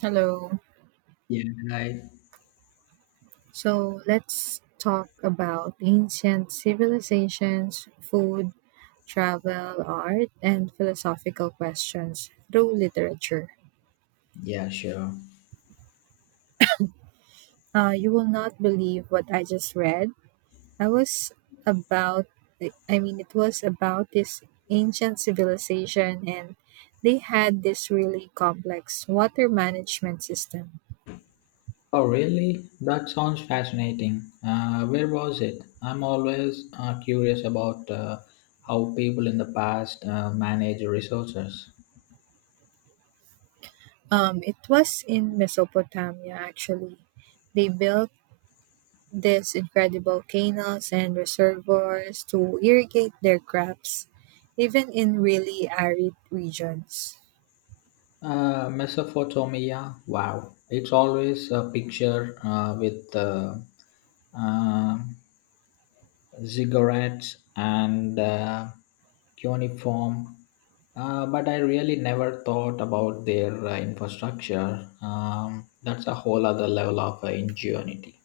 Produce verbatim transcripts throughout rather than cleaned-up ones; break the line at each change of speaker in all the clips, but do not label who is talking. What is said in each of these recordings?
Hello.
Yeah, I,
So let's talk about ancient civilizations, food, travel, art, and philosophical questions through literature.
yeah, sure.
Uh, you will not believe what I just read. I was about, I mean, it was about this ancient civilization, and they had this really complex water management system.
Oh, really? That sounds fascinating. Uh, where was it? I'm always uh, curious about uh, how people in the past uh, manage resources.
Um, it was in Mesopotamia, actually. They built these incredible canals and reservoirs to irrigate their crops, even in really arid regions.
Uh, Mesopotamia, wow. It's always a picture uh, with uh, uh, ziggurats and uh, cuneiform, uh, but I really never thought about their uh, infrastructure. Um, that's a whole other level of uh, ingenuity.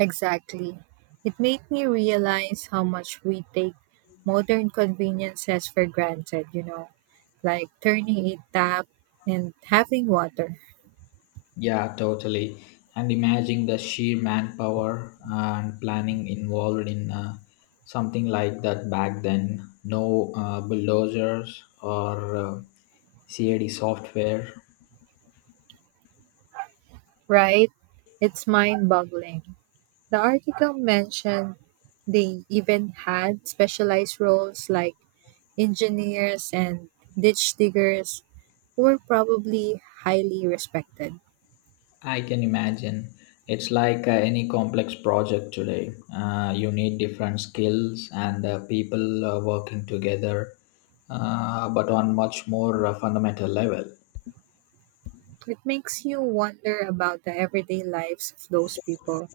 Exactly. It made me realize how much we take modern conveniences for granted, you know, like turning a tap and having water,
Yeah, totally. And imagine the sheer manpower uh, and planning involved in uh, something like that back then. No uh, bulldozers or uh, CAD software.
right? It's mind boggling. The article mentioned they even had specialized roles like engineers, and ditch diggers who were probably highly respected.
I can imagine. It's like uh, any complex project today. Uh, you need different skills and uh, people uh, working together, uh, but on much more uh, fundamental level.
It makes you wonder about the everyday lives of those people.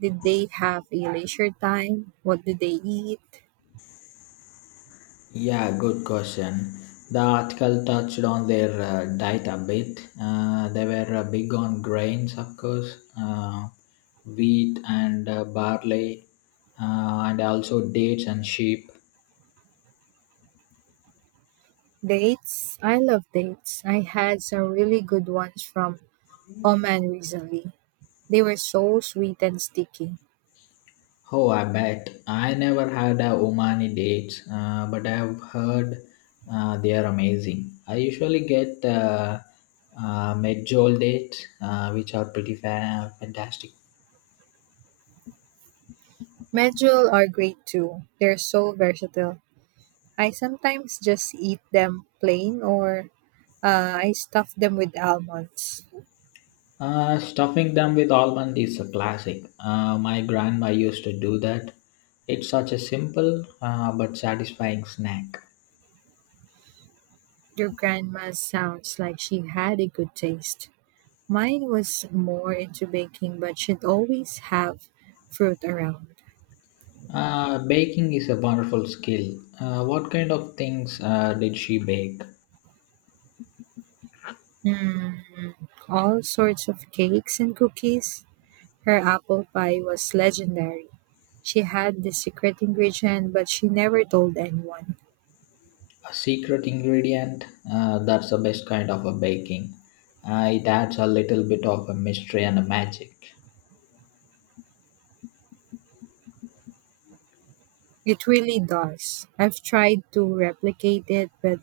Did they have a leisure time? What did they eat?
Yeah, good question. The article touched on their uh, diet a bit. Uh, they were uh, big on grains, of course, uh, wheat and uh, barley, uh, and also dates and sheep.
Dates? I love dates. I had some really good ones from Oman recently. They were so sweet and sticky.
Oh, I bet. I never had a Omani date, uh, but I've heard uh, they are amazing. I usually get uh, uh, medjool date, uh, which are pretty fa- fantastic.
Medjool are great too. They're so versatile. I sometimes just eat them plain or Uh, I stuffed them with almonds.
Uh, stuffing them with almond is a classic. Uh, my grandma used to do that. It's such a simple uh, but satisfying snack.
Your grandma sounds like she had a good taste. Mine was more into baking, but she'd always have fruit around.
Uh, baking is a wonderful skill. Uh, what kind of things uh, did she bake?
Mm, all sorts of cakes and cookies. Her apple pie was legendary. She had the secret ingredient, but she never told anyone.
A secret ingredient, uh, that's the best kind of a baking. Uh, it adds a little bit of a mystery and a magic.
It really does. I've tried to replicate it, but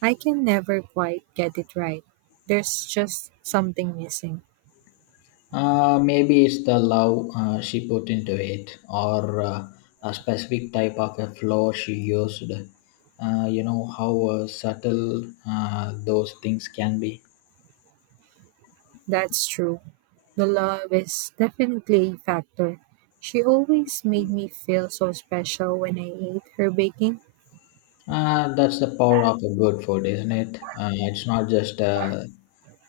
I can never quite get it right. There's just something missing.
uh, Maybe it's the love uh, she put into it, or uh, a specific type of a flour she used. Uh, you know how uh, subtle uh, those things can be.
That's true. The love is definitely a factor. She always made me feel so special when I ate her baking.
Uh, that's the power of a good food, isn't it? Uh, it's not just a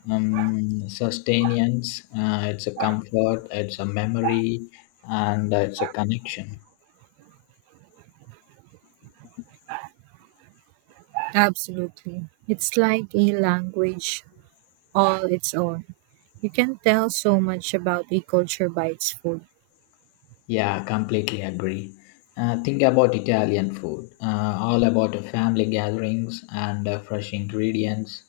um, sustenance, uh, it's a comfort, it's a memory, and uh, it's a connection.
Absolutely. It's like a language all its own. You can tell so much about a culture by its food.
Yeah, completely agree. Uh, think about Italian food, uh, all about uh, family gatherings and uh, fresh ingredients,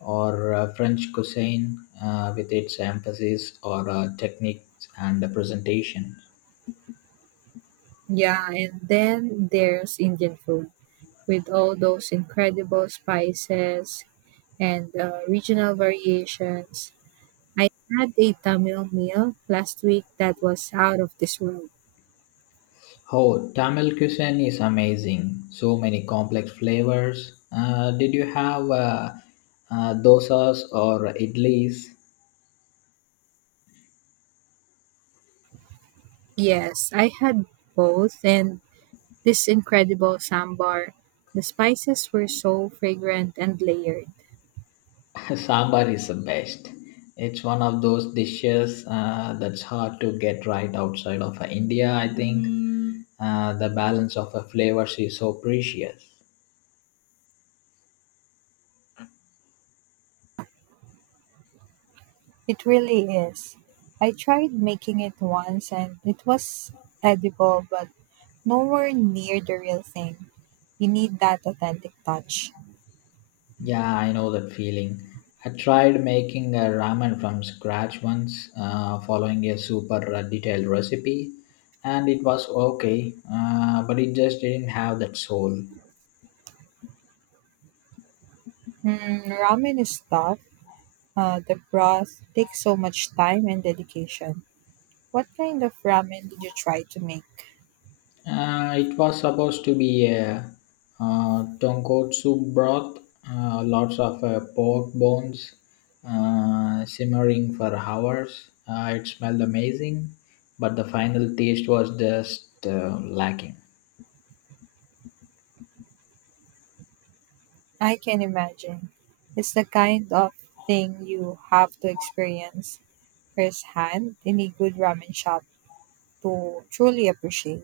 or uh, French cuisine uh, with its emphasis or uh, techniques and uh, presentation.
Yeah, and then there's Indian food with all those incredible spices and uh, regional variations. I had a Tamil meal last week that was out of this world.
Oh, Tamil cuisine is amazing. So many complex flavors. Uh, did you have uh, uh, dosas or idlis?
Yes, I had both, and this incredible sambar. The spices were so fragrant and layered.
Sambar is the best. It's one of those dishes uh, that's hard to get right outside of uh, India, I think. Uh, the balance of the flavors is so precious.
It really is. I tried making it once and it was edible, but nowhere near the real thing. You need that authentic touch.
Yeah, I know that feeling. I tried making a ramen from scratch once, uh, following a super uh, detailed recipe, and it was okay, uh, but it just didn't have that soul.
Mm, ramen is tough. Uh, the broth takes so much time and dedication. What kind of ramen did you try to make?
Uh, it was supposed to be a uh, tonkotsu broth, uh, lots of uh, pork bones uh, simmering for hours. Uh, it smelled amazing, but the final taste was just uh, lacking.
I can imagine. It's the kind of thing you have to experience firsthand in a good ramen shop to truly appreciate.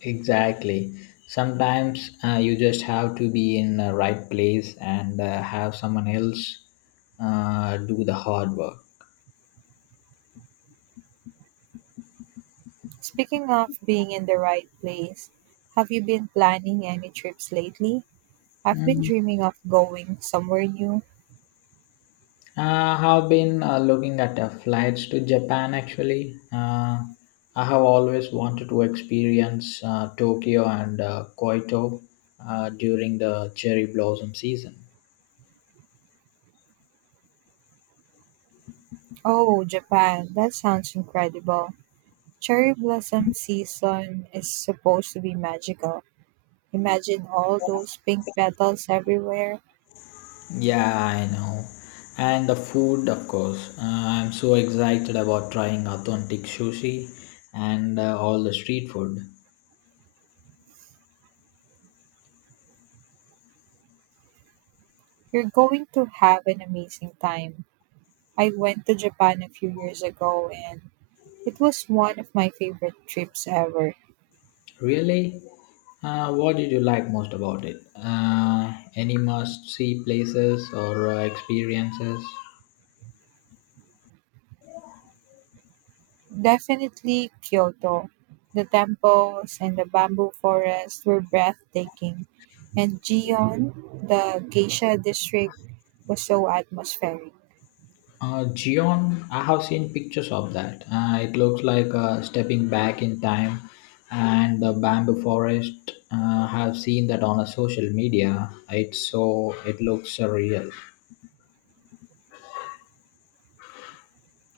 Exactly. Sometimes uh, you just have to be in the right place and uh, have someone else uh, do the hard work.
Speaking of being in the right place, have you been planning any trips lately? I've been
Mm.
dreaming of going somewhere new.
Uh, I have been uh, looking at uh, flights to Japan, actually. Uh, I have always wanted to experience uh, Tokyo and uh, Kyoto uh, during the cherry blossom season.
Oh, Japan, that sounds incredible. Cherry blossom season is supposed to be magical. Imagine all those pink petals everywhere.
Yeah, I know. And the food, of course. Uh, I'm so excited about trying authentic sushi and uh, all the street food.
You're going to have an amazing time. I went to Japan a few years ago and it was one of my favorite trips ever.
Really? Uh, what did you like most about it? Uh, any must-see places or uh, experiences?
Definitely Kyoto. The temples and the bamboo forest were breathtaking, and Gion, the geisha district, was so atmospheric.
Uh, Gion, I have seen pictures of that. Uh, it looks like uh, stepping back in time. And the bamboo forest, Uh, I have seen that on a social media. It's so it looks surreal.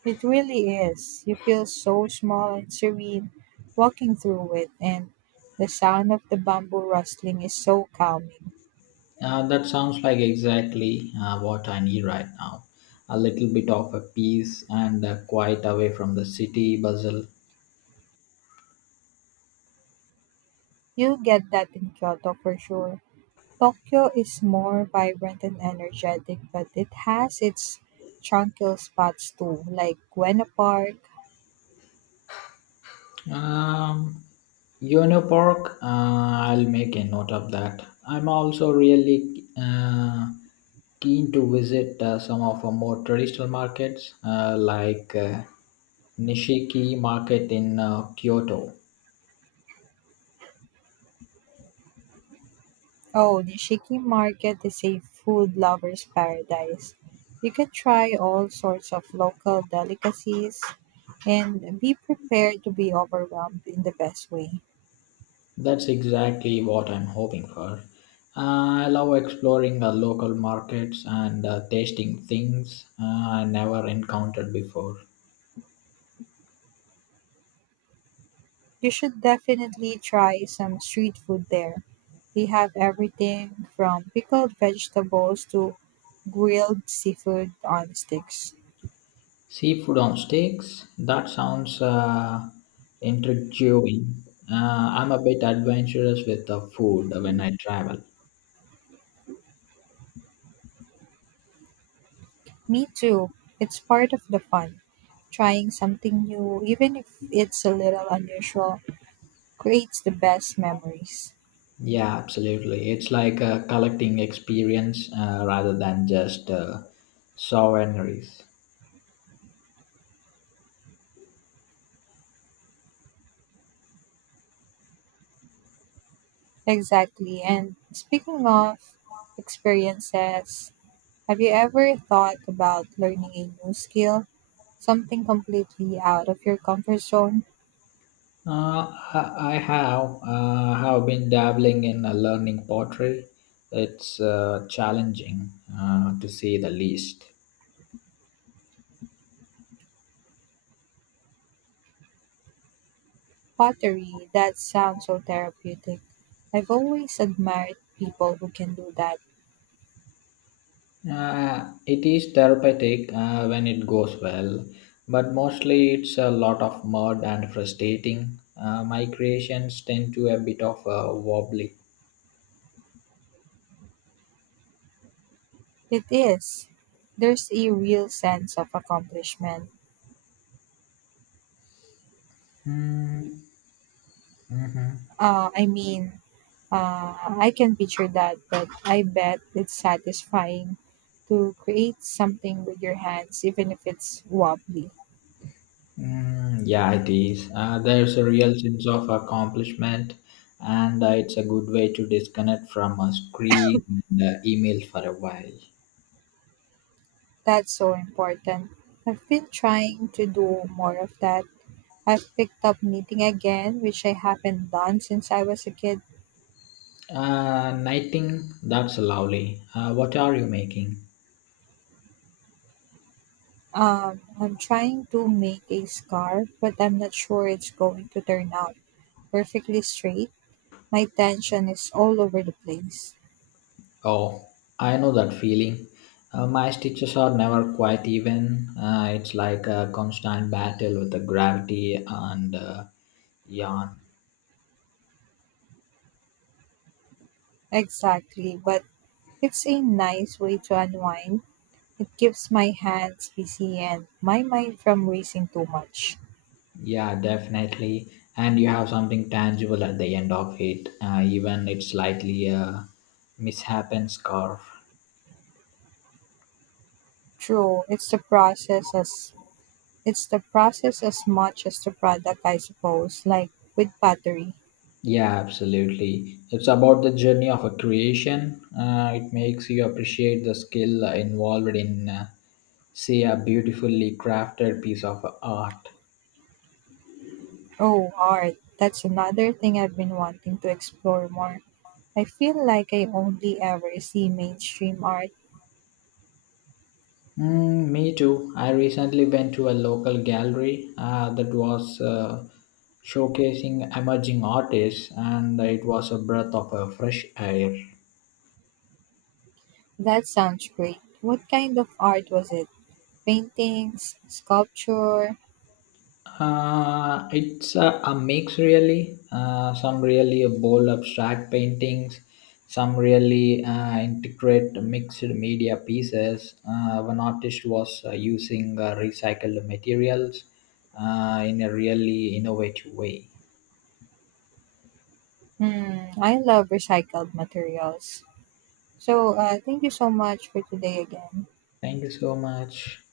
It really is. You feel so small and serene walking through it, and the sound of the bamboo rustling is so calming.
Uh, that sounds like exactly uh, what I need right now. A little bit of a peace and uh, quiet away from the city bustle.
You get that in Kyoto for sure. Tokyo is more vibrant and energetic, but it has its tranquil spots too, like Ueno Park.
Um, Yono Park, uh, I'll make a note of that. I'm also really uh, keen to visit uh, some of our more traditional markets uh, like uh, Nishiki Market in uh, Kyoto.
Oh, Nishiki Market is a food lover's paradise. You can try all sorts of local delicacies and be prepared to be overwhelmed in the best way.
That's exactly what I'm hoping for. Uh, I love exploring the local markets and uh, tasting things uh, I never encountered before.
You should definitely try some street food there. They have everything from pickled vegetables to grilled seafood on sticks.
Seafood on sticks? That sounds uh, intriguing. Uh, I'm a bit adventurous with the food when I travel.
Me too. It's part of the fun. Trying something new, even if it's a little unusual, creates the best memories.
Yeah, absolutely. It's like a collecting experience uh, rather than just uh, souvenirs.
Exactly. And speaking of experiences, have you ever thought about learning a new skill? Something completely out of your comfort zone?
Uh, I I have uh, have been dabbling in uh, learning pottery. It's uh, challenging uh, to say the least.
Pottery, that sounds so therapeutic. I've always admired people who can do that.
Uh, it is therapeutic uh, when it goes well, but mostly it's a lot of mud and frustrating. Uh, my creations tend to a bit of uh, wobbly.
It is. There's a real sense of accomplishment.
Mm-hmm.
Uh, I mean, uh, I can picture that, but I bet it's satisfying to create something with your hands, even if it's wobbly.
Mm, yeah, it is. Uh, there's a real sense of accomplishment, and uh, it's a good way to disconnect from a screen and uh, email for a while.
That's so important. I've been trying to do more of that. I've picked up knitting again, which I haven't done since I was a kid.
Uh, knitting, that's lovely. Uh, what are you making?
Um, I'm trying to make a scarf, but I'm not sure it's going to turn out perfectly straight. My tension is all over the place.
Oh, I know that feeling. Uh, my stitches are never quite even. Uh, it's like a constant battle with the gravity and uh, yarn.
Exactly, but it's a nice way to unwind. It keeps my hands busy and my mind from racing too much.
Yeah, definitely. And you have something tangible at the end of it, uh, even it's slightly a mishappen scarf.
True, it's the process as it's the process as much as the product, I suppose, like with pottery.
Yeah, absolutely. It's about the journey of a creation. Uh, it makes you appreciate the skill involved in, uh, say, a beautifully crafted piece of art.
Oh, art. That's another thing I've been wanting to explore more. I feel like I only ever see mainstream art.
Mm, me too. I recently went to a local gallery uh, that was uh, showcasing emerging artists, and it was a breath of uh, fresh air.
That sounds great. What kind of art was it? Paintings, sculpture?
Uh, it's a, a mix, really. Uh, some really bold abstract paintings, some really uh, intricate mixed media pieces. Uh, one artist was uh, using uh, recycled materials uh, in a really innovative way.
Hmm, I love recycled materials. So, uh, thank you so much for today again.
Thank you so much.